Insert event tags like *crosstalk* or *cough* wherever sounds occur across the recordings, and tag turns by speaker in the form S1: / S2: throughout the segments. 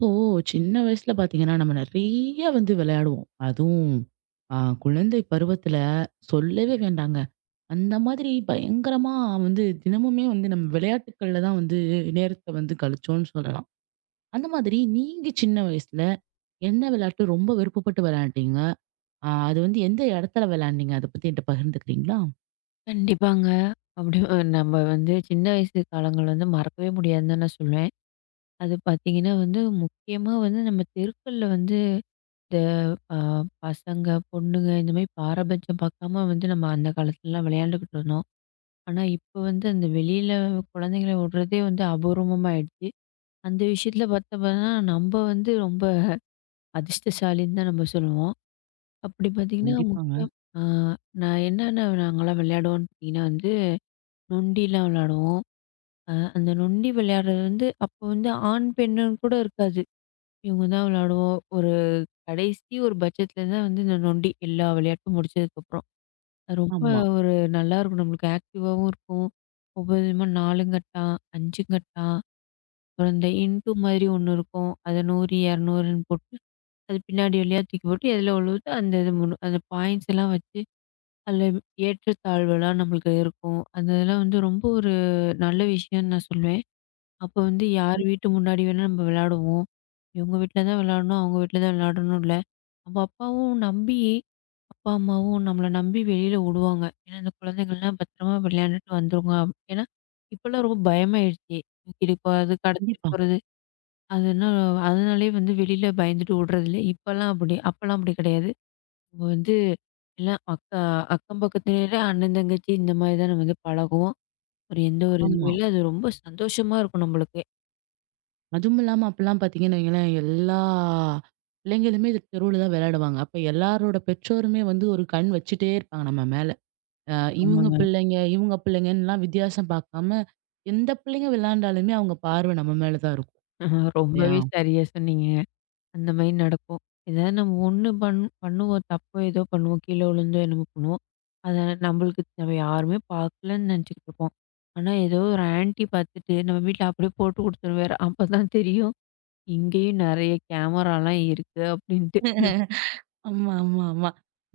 S1: இப்போ சின்ன வயசுல பாத்தீங்கன்னா, நம்ம நெறைய வந்து விளையாடுவோம். அதுவும் ஆ குழந்தை பருவத்துல சொல்லவே வேண்டாங்க. அந்த மாதிரி பயங்கரமா வந்து தினமுமே வந்து நம்ம விளையாட்டுக்கள்ல தான் வந்து நேரத்த வந்து கழிச்சோம்னு சொல்லலாம். அந்த மாதிரி நீங்க சின்ன வயசுல என்ன விளையாட்டு ரொம்ப விருப்பப்பட்டு விளையாண்டீங்க? அது வந்து எந்த இடத்துல விளையாண்டீங்க? அத பத்தி என்ட்ட பகிர்ந்துக்கிறீங்களா?
S2: கண்டிப்பாங்க. நம்ம வந்து சின்ன வயசு காலங்கள் வந்து மறக்கவே முடியாதுன்னு தான் நான் சொல்லுவேன். அது பார்த்தீங்கன்னா வந்து முக்கியமா வந்து நம்ம தெருக்கள்ல வந்து இந்த அ பசங்க, பொண்ணுங்க இந்த மாரி பாரபட்சம் பார்க்காம வந்து நம்ம அந்த காலத்துலலாம் விளையாண்டுக்கிட்டு இருந்தோம். ஆனா இப்ப வந்து அந்த வெளியில குழந்தைங்கள விடுறதே வந்து அபூர்வமா ஆயிடுச்சு. அந்த விஷயத்துல பார்த்தோம்னா நம்ம வந்து ரொம்ப அதிர்ஷ்டசாலின்னு தான் நம்ம சொல்லுவோம். அப்படி பார்த்தீங்கன்னா
S1: கண்டிப்பாங்க.
S2: முக்கியம். ஆ நான் என்னென்ன நாங்கலாம் விளையாடுவோம்ன்னு பார்த்தீங்கன்னா வந்து நொண்டிலாம் விளையாடுவோம். அந்த நொண்டி விளையாடுறது வந்து, அப்போ வந்து ஆண், பெண்ணுன்னு கூட இருக்காது. இவங்க தான் விளையாடுவோம். ஒரு கடைசி ஒரு பட்சத்துல தான் வந்து இந்த நொண்டி எல்லா விளையாட்டும் முடிச்சதுக்கப்புறம். அது ரொம்ப
S1: ஆமா.
S2: ஒரு நல்லாயிருக்கும். நம்மளுக்கு ஆக்டிவாவும் இருக்கும். ஒவ்வொரு விதமா 4 கட்டா, 5 கட்டா, அப்புறம் இந்த இன்ட்டு மாதிரி ஒண்ணு இருக்கும். அத 100, 200ன்னு போட்டு, அது பின்னாடி வழியா தூக்கி போட்டு, எதுல விழுவுதோ அந்த இது முழு அந்த பாயிண்ட்ஸ் எல்லாம் வச்சு, அதில ஏற்றத்தாழ்வுலாம் நம்மளுக்கு இருக்கும். அந்த இதெல்லாம் வந்து ரொம்ப ஒரு நல்ல விஷயம்ன்னு நான் சொல்லுவேன். அப்ப வந்து யார் வீட்டு முன்னாடி வேணா நம்ம விளையாடுவோம். இவங்க வீட்ல தான் விளையாடணும், அவங்க வீட்ல தான் விளையாடணும் இல்ல. நம்ம அப்பாவும் நம்பி அப்பா, அம்மாவும் நம்மள நம்பி வெளியில விடுவாங்க. ஏன்னா, இந்த குழந்தைங்கள்லாம் பத்திரமா விளையாண்டுட்டு வந்துருங்க. ஏன்னா, இப்பலாம் ரொம்ப பயமாயிடுச்சு. தூக்கிட்டு போறது, கடத்திட்டு
S1: கண்டிப்பா.
S2: போறது. அதுனா அதனாலேயே வந்து வெளியில பயந்துட்டு விடுறது இல்ல. இப்பலாம் அப்படி அப்பலாம் அப்படி கிடையாது. நம்ம வந்து எல்லாம் அக்கா அக்கம் பக்கத்திலேயே அண்ணன், தங்கச்சி இந்த மாதிரி தான் நம்ம வந்து பழகுவோம். ஒரு எந்த ஒரு இதுவும்
S1: ஆமா.
S2: இல்ல. அது ரொம்ப சந்தோஷமா இருக்கும் நம்மளுக்கே.
S1: அதுவும் இல்லாம அப்பலாம் பார்த்தீங்கன்னு வைங்களேன், எல்லா பிள்ளைங்களுமே தெருவுல தான் விளையாடுவாங்க. அப்ப எல்லாரோட பெற்றோருமே வந்து ஒரு கண் வச்சுட்டே இருப்பாங்க நம்ம மேல. அ இவங்க
S2: ஆமாங்க.
S1: பிள்ளைங்க, இவங்க பிள்ளைங்கன்லாம் வித்தியாசம் பார்க்காம, எந்த பிள்ளைங்க விளையாண்டாலுமே அவங்க பார்வை நம்ம மேல தான் இருக்கும்.
S2: ஆஹா,
S1: இல்லையா?
S2: ரொம்பவே சரியா சொன்னீங்க. அந்த மாரி நடக்கும். ஏதாவது நம்ம ஒண்ணு பண்ணுவோம், தப்போ ஏதோ பண்ணுவோம், கீழ விழுந்தோ என்னமோ பண்ணுவோம். அத நம்மளுக்கு நம்ம யாருமே பார்க்கலன்னு நெனச்சுக்கிட்டு இருப்போம். ஆனா ஏதோ ஒரு ஆன்டி பார்த்துட்டு நம்ம வீட்ல அப்படியே போட்டு குடுத்துரும் வேற. அப்பதான் தெரியும், இங்கேயும் நெறைய கேமராலாம் இருக்கு அப்படின்ட்டு.
S1: ஆமா, ஆமா, ஆமா.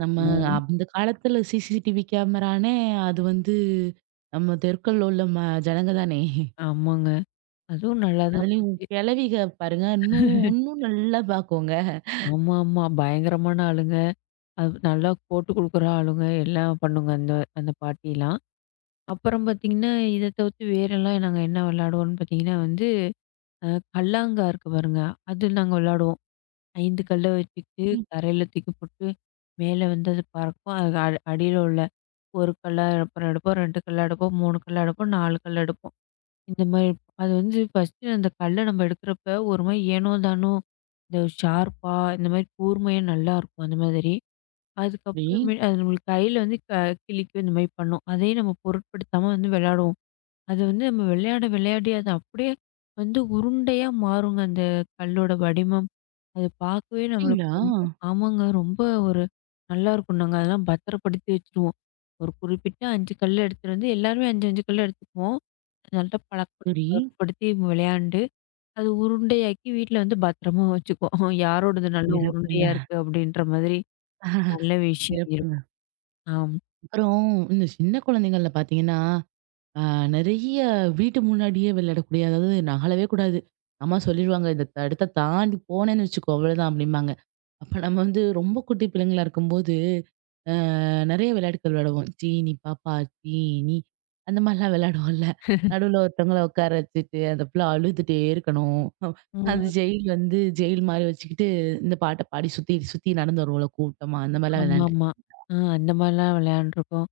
S1: நம்ம
S2: ம்.
S1: அந்த காலத்துல சிசிடிவி கேமரானே அது வந்து நம்ம தெருக்கள்ல உள்ள ஜனங்க தானே.
S2: ஆமாங்க. அதுவும் நல்லா தான்
S1: அதுலயும்
S2: போச்சு.
S1: கிழவிக பாருங்க, இன்னும் இன்னும் நல்லா பார்க்குங்க.
S2: ஆமா, ஆமா. பயங்கரமான ஆளுங்க. அது நல்லா போட்டு குடுக்குற ஆளுங்க, எல்லாம் பண்ணுங்க அந்த அந்த பாட்டிலாம். அப்புறம் பார்த்தீங்கன்னா, இத தவிர்த்து வேறெல்லாம் நாங்க என்ன விளையாடுவோம்ன்னு பார்த்தீங்கன்னா வந்து, அ கல்லாங்கா இருக்கு பாருங்க. அது நாங்க விளையாடுவோம். 5 கல்ல வச்சுக்கிட்டு
S1: ம்.
S2: தரையில தூக்கி போட்டு, மேல வந்து அது பறக்கும். அது அடியில உள்ள 1 கல்லா அப்புறம் எடுப்போம், 2 கல்லா எடுப்போம், 3 கல்லா எடுப்போம், 4 கல் எடுப்போம். இந்த மாரி அது வந்து ஃபர்ஸ்ட்டு அந்த கல்ல நம்ம எடுக்கிறப்ப, ஒரு மாரி ஏனோ தானோ, இந்த ஷார்ப்பா இந்த மாரி கூர்மையா நல்லாயிருக்கும் அந்த மாதிரி.
S1: அப்டி?
S2: அதுக்கப்புறமே அது நம்மளுக்கு கையில வந்து கிழிக்கும் இந்த மாரி பண்ணும். அதையும் நம்ம பொருட்படுத்தாம வந்து விளையாடுவோம். அது வந்து நம்ம விளையாட விளையாடி அது அப்படியே வந்து உருண்டையா மாறுங்க அந்த கல்லோட வடிவம். அது பார்க்கவே நம்மளுக்கு
S1: அப்டிங்களா?
S2: ரொம்ப ஆமாங்க. ரொம்ப ஒரு நல்லா இருக்கும். நாங்க அதெல்லாம் பத்திரப்படுத்தி வச்சுருவோம். ஒரு குறிப்பிட்ட 5 கல் எடுத்துட்டு வந்து எல்லாருமே 5, 5 கல் எடுத்துக்குவோம். அது நல்லா பழக்கப்படுத்தி
S1: சரி.
S2: பழக்கப்படுத்தி விளையாண்டு, அது உருண்டையாக்கி வீட்ல வந்து பத்திரமா வச்சுக்குவோம். *laughs* யாரோடது நல்ல உருண்டையா
S1: சிறப்புங்க.
S2: இருக்கு அப்படின்ற மாதிரி நல்ல விஷயம்
S1: சிறப்புங்க.
S2: இருக்கும். ஆம்.
S1: அப்புறம் இந்த சின்ன குழந்தைங்கள்ல பாத்தீங்கன்னா, அ நெறைய வீட்டு முன்னாடியே விளையாடக்கூடிய அதாவது நகலவே கூடாது. அம்மா சொல்லிருவாங்க, "இந்த தடத்த தாண்டி போனேன்னு வச்சுக்கோ, அவ்வளதான்" அப்டிம்பாங்க. அப்ப நம்ம வந்து ரொம்ப குட்டி பிள்ளைங்களா இருக்கும்போது, அ நெறைய விளையாட்டுகள் விளையாடுவோம். சீனி, பாப்பா, சீனி அந்த மாரிலாம் விளையாடுவோம்ல. நடுவுல ஒருத்தவங்கள உட்கார வச்சுட்டு, அந்த புள்ள அழுதுட்டே இருக்கணும். அந்த
S2: ம்.
S1: ஜெயில் வந்து ஜெயில் மாரி வச்சுக்கிட்டு, இந்த பாட்ட பாடி சுத்தி சுத்தி நடந்து வருவோம்ல கூட்டமா, அந்த மாரிலாம் விளையாண்டுருக்கேன்.
S2: ஆமாமா. அந்த மாரிலாம் விளையாண்டுருக்கோம்.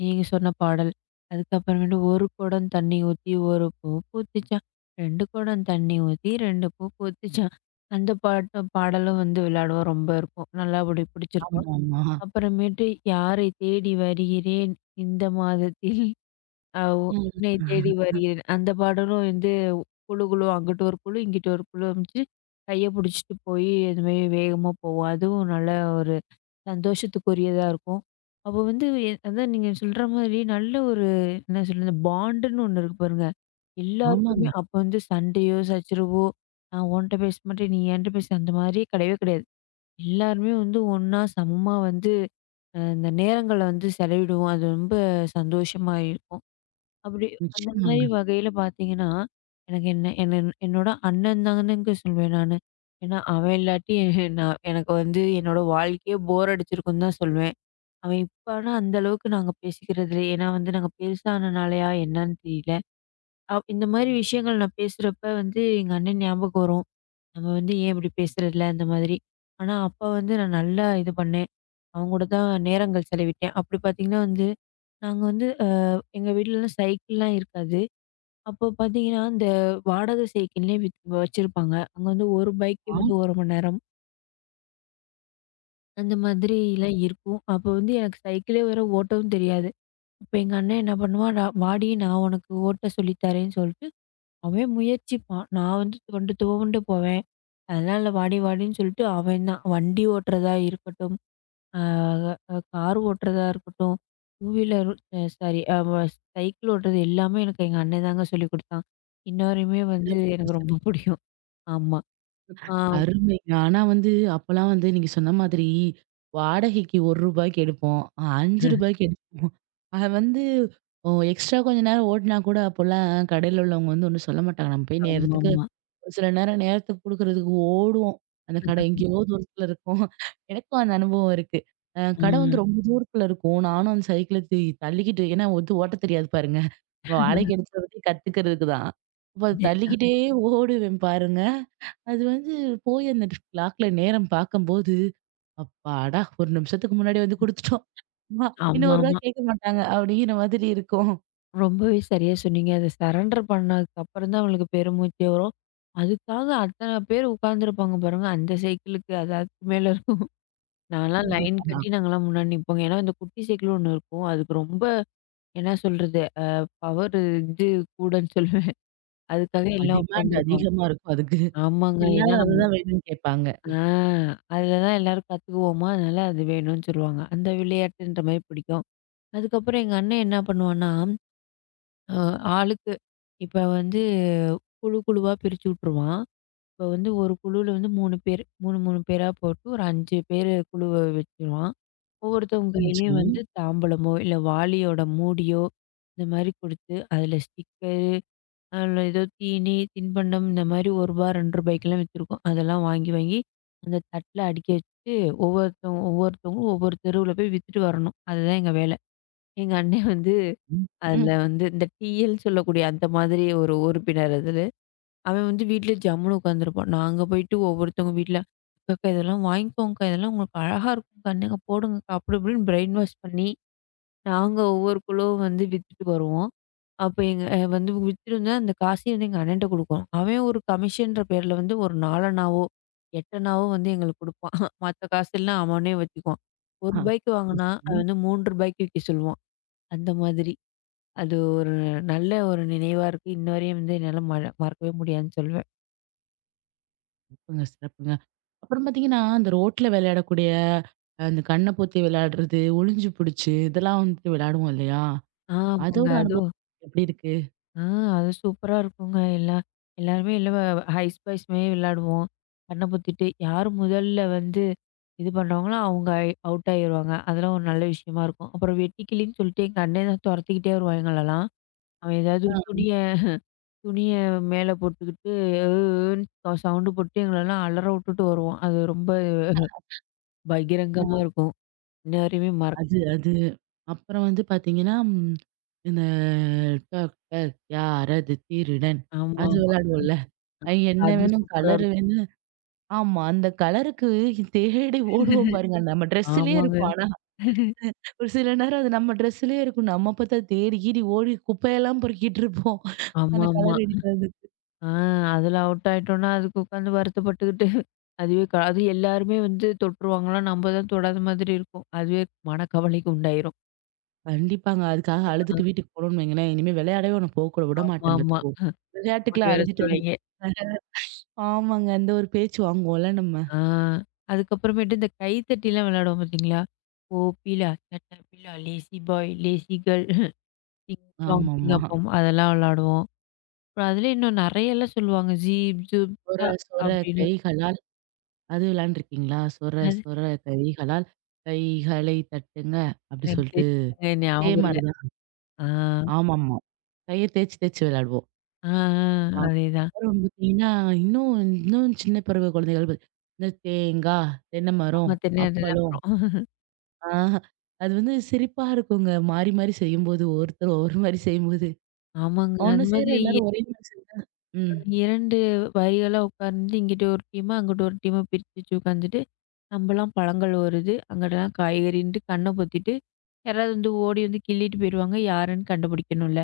S2: நீங்க சொன்ன பாடல். அதுக்கப்புறமேட்டு 1 குடம் தண்ணி ஊத்தி 1 பூ பூத்துச்சாம். 2 குடம் தண்ணி ஊத்தி 2 பூ பூத்துச்சாம். அந்த பாட்டு பாடலும் வந்து விளையாடுவோம். ரொம்ப இருக்கும். நல்லா அப்படி பிடிச்சிருக்கும்.
S1: ஆமாமா.
S2: அப்புறமேட்டு யாரை தேடி வருகிறேன் இந்த மாதத்தில். அ உ
S1: ம்.
S2: "உன்னை தேடி வருகிறேன்." அந்த பாடலும் வந்து குழு குழு அங்கிட்டு ஒரு குழு, இங்கிட்டு ஒரு குழு அமிச்சு கைய புடிச்சிட்டு போய் இது மாரி வேகமா போவோம். அதுவும் நல்ல ஒரு சந்தோஷத்துக்குரியதா இருக்கும். அப்போ வந்து அதான் நீங்க சொல்ற மாதிரி நல்ல ஒரு என்ன சொல்றது இந்த பாண்டுன்னு ஒண்ணு இருக்கு பாருங்க. ம். எல்லாருக்குமே
S1: ஆமாங்க.
S2: அப்போ வந்து சண்டையோ, சச்சரவோ, நான் உன்ட்ட பேச மாட்டேன், நீ என்ட்ட பேசு அந்த மாரி கிடையவே கிடையாது. எல்லாருமே வந்து ஒண்ணா சமமா வந்து இந்த நேரங்கள வந்து செலவிடுவோம். அது ரொம்ப சந்தோஷமா இருக்கும். அப்படி அந்த மாரி
S1: நிச்சயமாங்க.
S2: வகையில பார்த்தீங்கன்னா, எனக்கு என்ன என்ன என்னோட அண்ணன் தானுங்க சொல்வேன் நானு. ஏன்னா, அவன் இல்லாட்டி நான் எனக்கு வந்து என்னோட வாழ்க்கையே போர் அடிச்சிருக்குன்னு தான் சொல்வேன். அவன் இப்ப ஆனா அந்த அளவுக்கு நாங்க பேசிக்கிறது இல்ல. ஏன்னா வந்து நாங்க பெருசானனாலயா என்னன்னு தெரியல. இந்த மாரி விஷயங்கள் நான் பேசுறப்ப வந்து எங்க அண்ணன் ஞாபகம் வரும். நம்ம வந்து ஏன் இப்படி பேசுறதில்ல அந்த மாதிரி. ஆனா அப்ப வந்து நான் நல்லா இது பண்ணேன். அவங்க கூட தான் நேரங்கள் செலவிட்டேன். அப்படி பார்த்தீங்கன்னா வந்து, நாங்க வந்து எங்க வீட்லலாம் சைக்கிள்லாம் இருக்காது. அப்போ பார்த்தீங்கன்னா, இந்த வாடகை சைக்கிள்னே வச்சிருப்பாங்க. அங்க வந்து 1 பைக்கு
S1: ஆ
S2: வந்து 1 மணி நேரம். அந்த மாதிரிலாம் இருக்கும். அப்ப வந்து எனக்கு சைக்கிளே வேற ஓட்டவும் தெரியாது. அப்ப எங்க அண்ணன் என்ன பண்ணுவான், "டா வாடி நான் உனக்கு ஓட்ட சொல்லி தரேன்னு" சொல்லிட்டு, அவன் முயற்சிப்பான். நான் வந்து தொண்டு துவண்டு போவேன். அதெல்லாம் இல்ல வாடி வாடின்னு சொல்லிட்டு அவன் தான். வண்டி ஓட்டுறதா இருக்கட்டும், அ அ கார் ஓட்டுறதா இருக்கட்டும், டூ வீலர் அ சாரி அ வ சைக்கிள் ஓட்டுறது எல்லாமே எனக்கு எங்க அண்ணன் தாங்க சொல்லிக் குடுத்தான். இன்ன வரையுமே வந்து
S1: சிறப்புங்க.
S2: எனக்கு ரொம்ப
S1: சிறப்பு.
S2: பிடிக்கும். ஆமா. ஆ.
S1: அருமைங்க. ஆனா வந்து, அப்பலாம் வந்து நீங்க சொன்ன மாதிரி, வாடகைக்கு ரூ. 1க்கு எடுப்போம். ரூ. 5க்கு எடுப்போம். அது வந்து ஓ எக்ஸ்ட்ரா கொஞ்ச நேரம் ஓட்டுனா கூட அப்போலாம் கடையில உள்ளவங்க வந்து ஒண்ணும் சொல்ல மாட்டாங்க. நம்ம போய் நேரத்துக்கு
S2: ஆமாமா.
S1: ஒரு சில நேரம் நேரத்துக்கு குடுக்குறதுக்கு ஓடுவோம். அந்த கடை எங்கேயோ தூரத்துல இருக்கும். எனக்கும் அந்த அனுபவம் இருக்கு. கடை
S2: ம்.
S1: வந்து ரொம்ப தூரத்துல இருக்கும். நானும் அந்த சைக்கிள தள்ளிக்கிட்டு ஏன்னா வந்து ஓட்ட தெரியாது பாருங்க. வாடகைக்கு எடுத்து கத்துக்கிறதுக்கு தான். அப்ப அத
S2: அதேதான்.
S1: தள்ளிக்கிட்டே ஓடுவேன் பாருங்க. அது வந்து போய் அந்த கிளாக்ல நேரம் பார்க்கும்போது, அப்பாடா! ஒரு நிமிஷத்துக்கு முன்னாடி வந்து குடுத்துட்டோம். அம்மா இன்னும் ரூ.
S2: ஆமாமா.
S1: 1 கேட்க மாட்டாங்க அப்படிங்கிற மாதிரி இருக்கும்.
S2: ரொம்பவே சரியா சொன்னீங்க. அத சரண்டர் பண்ணதுக்கு அப்புறம் தான் அவங்களுக்கு பெருமூச்சே வரும். அதுக்காக அத்தன பேர் உட்கார்ந்துருப்பாங்க பாருங்க. அந்த சைக்கிளுக்கு அது அதுக்கு மேல இருக்கும். நான்லாம் லைன் கட்டி நாங்கலாம் முன்னாடி நிப்போங்க. ஏன்னா, இந்த குட்டி சைக்கிள் ஒண்ணு இருக்கும். அதுக்கு ரொம்ப என்ன சொல்றது? பவர் இது கூடன்னு சொல்லுவேன். அதுக்காக எல்லாம்
S1: டிமாண்ட்
S2: உட்கார்ந்துருப்பாங்க.
S1: அதிகமா இருக்கும் அதுக்கு.
S2: ஆமாங்க. ஏன்னா
S1: எல்லாரும்
S2: நம்ம
S1: அதுதான் வேணும்னு கேட்பாங்க.
S2: ஆ. அதுல தான் எல்லாரும் கத்துக்குவோமா, அதனால அது வேணும்னு சொல்லுவாங்க. அந்த விளையாட்டுன்ற மாரி பிடிக்கும். அதுக்கப்புறம் எங்க அண்ணன் என்ன பண்ணுவான்னா, அ ஆளுக்கு இப்ப வந்து குழு குழுவா பிரிச்சு விட்டுருவான். இப்ப வந்து ஒரு குழுவுல வந்து 3 பேர் 3 பேரா போட்டு ஒரு 5 பேரு குழுவ வச்சுருவான். ஒவ்வொருத்தவங்க
S1: ம். சரி.
S2: கையிலயும் வந்து தாம்பூலமோ, இல்ல வாளியோட மூடியோ, இந்த மாரி குடுத்து, அதுல ஸ்டிக்கரு அதில ஏதோ தீனி, தின்பண்டம் இந்த மாரி ரூ. 1, ரூ. 2லாம் வித்திருக்கும். அதெல்லாம் வாங்கி, வாங்கி அந்த தட்ல அடுக்கி வச்சுட்டு, ஒவ்வொருத்தவங்க ஒவ்வொருத்தவங்களும் ஒவ்வொரு தெருவுல போய் வித்துட்டு வரணும். அதுதான் எங்க வேலை. எங்க அண்ணன் வந்து
S1: ம்.
S2: அதில
S1: ம்.
S2: வந்து இந்த டீயல்ன்னு சொல்லக்கூடிய அந்த மாதிரி ஒரு உறுப்பினர் அதில. அவன் வந்து வீட்ல ஜம்முனு உட்காந்துருப்பான். நாங்க போயிட்டு ஒவ்வொருத்தவங்க வீட்ல, "அக்காக்கா இதெல்லாம் வாங்கிக்கோங்கக்கா, இதெல்லாம் உங்களுக்கு அழகா இருக்கும்க்கா, இந்தாங்க போடுங்கக்கா" அப்படி இப்படின்னு பிரெயின் வாஷ் பண்ணி நாங்க ஒவ்வொரு கிலோவும் வந்து வித்துட்டு வருவோம். அப்ப எங்க வந்து வித்துருந்தா அந்த காசையும் வந்து எங்க அண்ணன்ட்ட குடுக்குறோம். அவன் ஒரு கமிஷன்ற பேர்ல வந்து ஒரு 4 அணாவோ, 8 அணாவோ வந்து எங்களுக்கு குடுப்பான். மத்த காசெல்லாம் *laughs* அவனே வச்சுக்குவான். ரூ.
S1: ஆ.
S2: 1க்கு
S1: சரி,
S2: வாங்குனா, அது
S1: சரி.
S2: வந்து ரூ. 3க்கு விக்க சொல்லுவான். அந்த மாதிரி. அது ஒரு நல்ல ஒரு நினைவா இருக்கு. இன்ன வரையும் வந்து என்னால மறக்கவே முடியாதுன்னு சொல்வேன்.
S1: சிறப்புங்க, சிறப்புங்க. அப்புறம் பார்த்தீங்கன்னா, அந்த ரோட்ல விளையாடக்கூடிய அந்த கண்ண பொத்தி விளையாடுறது, ஒளிஞ்சு புடிச்சு இதெல்லாம் வந்துட்டு விளையாடுவோம் இல்லையா?
S2: ஆமாங்க.
S1: அதோட
S2: அது
S1: அனுபவம் எப்படி இருக்கு?
S2: ஆ, அது சூப்பரா இருக்குங்க. எல்லா எல்லாருமே இல்ல ஹைஸ் பைஸ் மாரி விளையாடுவோம். கண்ண பொத்திட்டு யார் முதல்ல வந்து இது பண்றாங்களோ, அவங்க அவுட் ஆயிருவாங்க. அதெல்லாம் ஒரு நல்ல விஷயமா இருக்கும். அப்புறம் வெட்டுக்கிளின்னு சொல்லிட்டு எங்க அண்ணன் தான் தொரத்திக்கிட்டே வருவான் எங்களெல்லாம். அவன் ஏதாவது துணிய துணிய மேல போட்டுக்கிட்டு "ஏ ஏன்னு" சவுண்டு போட்டு எங்களெல்லாம் அலற விட்டுட்டு வருவான். அது ரொம்ப பகிரங்கமா இருக்கும். இன்ன வரையுமே மறக்க
S1: அது
S2: முடியாது.
S1: அது. அப்புறம் வந்து பார்த்தீங்கன்னா, இந்த டாக்டர் யாரது திருடன்?
S2: ஆமா,
S1: அது
S2: ஆமா.
S1: விளையாடுவோம்ல. அது என்ன
S2: அது
S1: வேணும்,
S2: சூப்பரா
S1: கலர்
S2: இருக்கும்.
S1: வேணும். ஆமா. அந்த கலருக்கு தேடி ஓடுவோம் பாருங்க. நம்ம ட்ரெஸ்ஸுலயே
S2: ஆமாங்க.
S1: இருக்கும். ஆனா, ஒரு சில நேரம் அது நம்ம ட்ரெஸ்ஸுலயே இருக்கும். நம்ம பார்த்தா தேடி கீடி ஓடி குப்பையெல்லாம் பொறுக்கிட்டு இருப்போம். அந்த
S2: ஆமாமா.
S1: கலர் எடுக்கிறது.
S2: ஆ அதுல அவுட் ஆயிட்டோம்னா, அதுக்கு உட்காந்து வருத்தப்பட்டுக்கிட்டு, *laughs* அதுவே அது எல்லாருமே வந்து தொட்டுருவாங்களாம். நம்ம தான் தொடாத மாதிரி இருக்கும். அதுவே மனக்கவலைக்கு உண்டாயிரும்.
S1: கண்டிப்பாங்க. அதுக்காக
S2: அ
S1: அழுதுட்டு வீட்டுக்கு போனோம்னு வைங்களேன், இனிமே விளையாடவே உன்ன போக்கூட விட மாட்டேன்
S2: ஆமாமா.
S1: பார்த்துக்கோ.
S2: அப்படி
S1: விளையாட்டுக்குலாம்
S2: வேற
S1: அழுதுட்டு வந்து
S2: சொல்லுவாய்ங்க.
S1: ஆமாங்க. அந்த ஒரு பேச்சு வாங்குவோம்ல நம்ம.
S2: ஆ அதுக்கப்புறமேட்டு இந்த கை தட்டிலாம் விளையாடுவோம் பார்த்தீங்களா? ஓ பீலா, சட்டா பீலா, lazy boy, lazy girl, ding song ding
S1: ஆமாமா.
S2: அப்பம் *laughs* அதெல்லாம் விளையாடுவோம். அப்புறம் அதுல இன்னும் நெறையலாம் சொல்லுவாங்க. ஜீப் ஜூப்
S1: சொர
S2: ஜா
S1: சொர
S2: அப்படின்னு.
S1: கைகளால் அது விளையாண்டுருக்கீங்களா? சொர
S2: என்னது?
S1: சொர கைகளால் கைகளை தட்டுங்க அப்டி
S2: எனக்கு
S1: சொல்லிட்டு
S2: தெரியலங்க.
S1: இதே
S2: ஞாபகம் இல்ல.
S1: மாரி தான்.
S2: ஆ.
S1: ஆமாமா. கைய தேய்ச்சு தேய்ச்சு விளையாடுவோம்.
S2: ஆ, ஆ. அதேதான்.
S1: அப்புறம் பார்த்தீங்கன்னா, இன்னும் இன்னும் சின்ன பருவ குழந்தைகள் இந்த தேங்கா, தென்னை
S2: ஆமா.
S1: மரம்,
S2: தென்ன தென்ன
S1: அப்பளம்
S2: மரம்.
S1: ஆ அது வந்து சிரிப்பா இருக்குங்க. மாறி மாறி செய்யும்போது ஒருத்தர் ஒவ்வொரு மாரி செய்யும்போது,
S2: ஆமாங்க.
S1: ஒண்ணு
S2: அது
S1: சேர
S2: மாதிரி
S1: எல்லாரும் ஒரே மாரி செஞ்சா ம்.
S2: 2 வரிகளா உட்கார்ந்து இங்கிட்டு ஒரு டீமா, அங்கிட்டு ஒரு டீமா பிரிச்சு வச்சு உட்காந்துட்டு, நம்பலாம் பழங்கள் வருது, அங்கிட்டலாம் காய்கறின்ட்டு கண்ண பொத்திட்டு, யாராவது வந்து ஓடி வந்து கிள்ளிட்டு போயிருவாங்க. யாருன்னு கண்டுபிடிக்கணும்ல.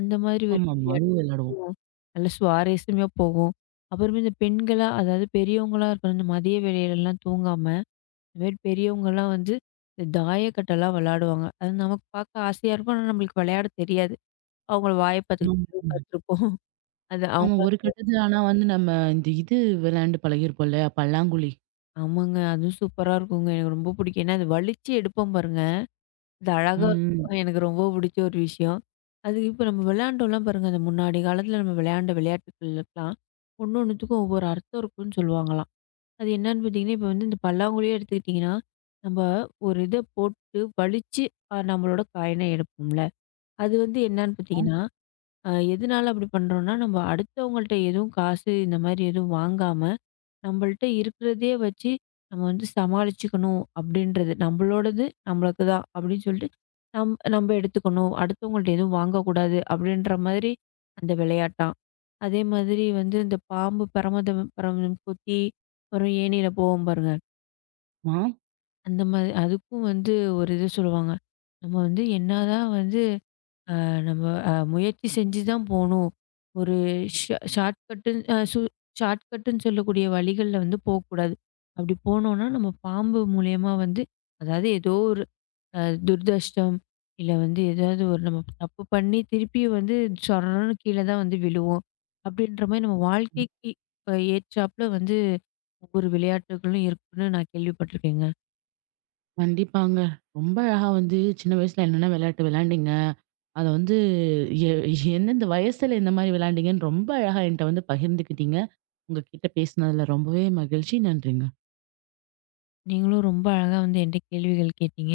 S2: அந்த மாதிரி ஒரு
S1: ஆமாமா.
S2: விளையாட்டு
S1: அதுவும் விளையாடுவோம்.
S2: அதுவும் நல்ல சுவாரஸ்யமா போகும். அப்புறமே இந்த பெண்களா, அதாவது பெரியவங்களா இருக்கிற இந்த மதிய வேளையிலலாம் தூங்காம, இந்த மாரி பெரியவங்கலாம் வந்து இந்த தாயக்கட்டலாம் விளையாடுவாங்க. அது நமக்கு பார்க்க ஆசையா இருக்கும். ஆனா நம்மளுக்கு விளையாட தெரியாது. அவங்கள வாய பார்த்துக்கிட்டே
S1: ஆமா.
S2: உட்காந்துருப்போம். அது
S1: ஆமா.
S2: அவங்க
S1: ஒரு கட்டத்துல ஆனா வந்து நம்ம இந்த இது விளையாண்டு பழகியிருப்போம்ல, பல்லாங்குழி.
S2: ஆமாங்க. அதுவும் சூப்பரா இருக்குங்க. எனக்கு ரொம்ப பிடிக்கும். ஏன்னா அது வலிச்சு எடுப்போம் பாருங்க. அது அழகா
S1: ம்.
S2: இருக்கும். எனக்கு ரொம்ப பிடிச்ச ஒரு விஷயம். அது இப்ப நம்ம விளையாண்டோம்லாம் பாருங்க, அந்த முன்னாடி காலத்துல நம்ம விளையாண்ட விளையாட்டுகளுக்கெல்லாம், ஒண்ணு ஒண்ணுத்துக்கும் ஒவ்வொரு அர்த்தம் இருக்குன்னு சொல்லுவாங்களாம். அது என்னன்னு பார்த்தீங்கன்னா, இப்ப வந்து இந்த பல்லாங்குழியே எடுத்துக்கிட்டிங்கன்னா, நம்ம ஒரு இத போட்டு வலிச்சு நம்மளோட காயின எடுப்போம்ல. அது வந்து என்னன்னு பார்த்தீங்கன்னா, எதனால அப்படி பண்றோம்னா, நம்ம அடுத்தவங்கள்ட்ட எதுவும் காசு இந்த மாரி எதுவும் வாங்காம நம்மள்ட்ட இருக்கிறதையே வச்சு நம்ம வந்து சமாளிச்சுக்கணும் அப்படின்றது. நம்மளோடது நம்மளுக்கு தான் அப்படின்னு சொல்லிட்டு, நம்ம எடுத்துக்கணும். அடுத்தவங்கள்ட்ட எதுவும் வாங்கக்கூடாது அப்படின்ற மாதிரி அந்த விளையாட்டாம். அதே மாதிரி வந்து இந்த பாம்பு பிரமதம் பிரமதம் குத்தி அப்புறம் ஏணியில போவோம் பாருங்க.
S1: ஆமா.
S2: அந்த மாதிரி அதுக்கும் வந்து ஒரு இது சொல்லுவாங்க. நம்ம வந்து என்னதான் வந்து நம்ம முயற்சி செஞ்சு தான் போணும். ஒரு ஷார்ட்கட்டுன்னு அ சு ஷார்ட்கட்டுன்னு சொல்லக்கூடிய வழிகள்ல வந்து போக்கூடாது. அப்படி போனோம்னா, நம்ம பாம்பு மூலியமா வந்து அதாவது ஏதோ ஒரு அ துர்தஷ்டம், இல்ல வந்து ஏதாவது ஒரு நம்ம தப்பு பண்ணி திருப்பியும் வந்து சொரன்னு கீழ தான் வந்து விழுவோம். அப்படின்ற மாரி நம்ம வாழ்க்கைக்கு ஏற்றாப்புல வந்து ஒவ்வொரு விளையாட்டுகளும் இருக்குன்னு நான் கேள்விப்பட்டுருக்கேங்க.
S1: கண்டிப்பாங்க. ரொம்ப அழகா வந்து சின்ன வயசுல என்னென்ன விளையாட்டு விளையாண்டீங்க? அத வந்து எ எந்தெந்த வயசுல இந்த மாரி விளையாண்டீங்கன்னு ரொம்ப அழகா என்ட்ட வந்து பகிர்ந்துக்கிட்டீங்க. உங்ககிட்ட பேசினதுல ரொம்பவே மகிழ்ச்சி. நன்றிங்க.
S2: நீங்களும் ரொம்ப அழகா வந்து என்ட்ட கேள்விகள் கேட்டீங்க.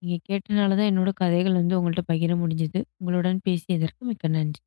S2: நீங்க கேட்டனால தான் என்னோட கதைகள் வந்து உங்கள்ட்ட பகிர முடிஞ்சது. உங்களுடன் பேசியதற்கு மிக்க நன்றி.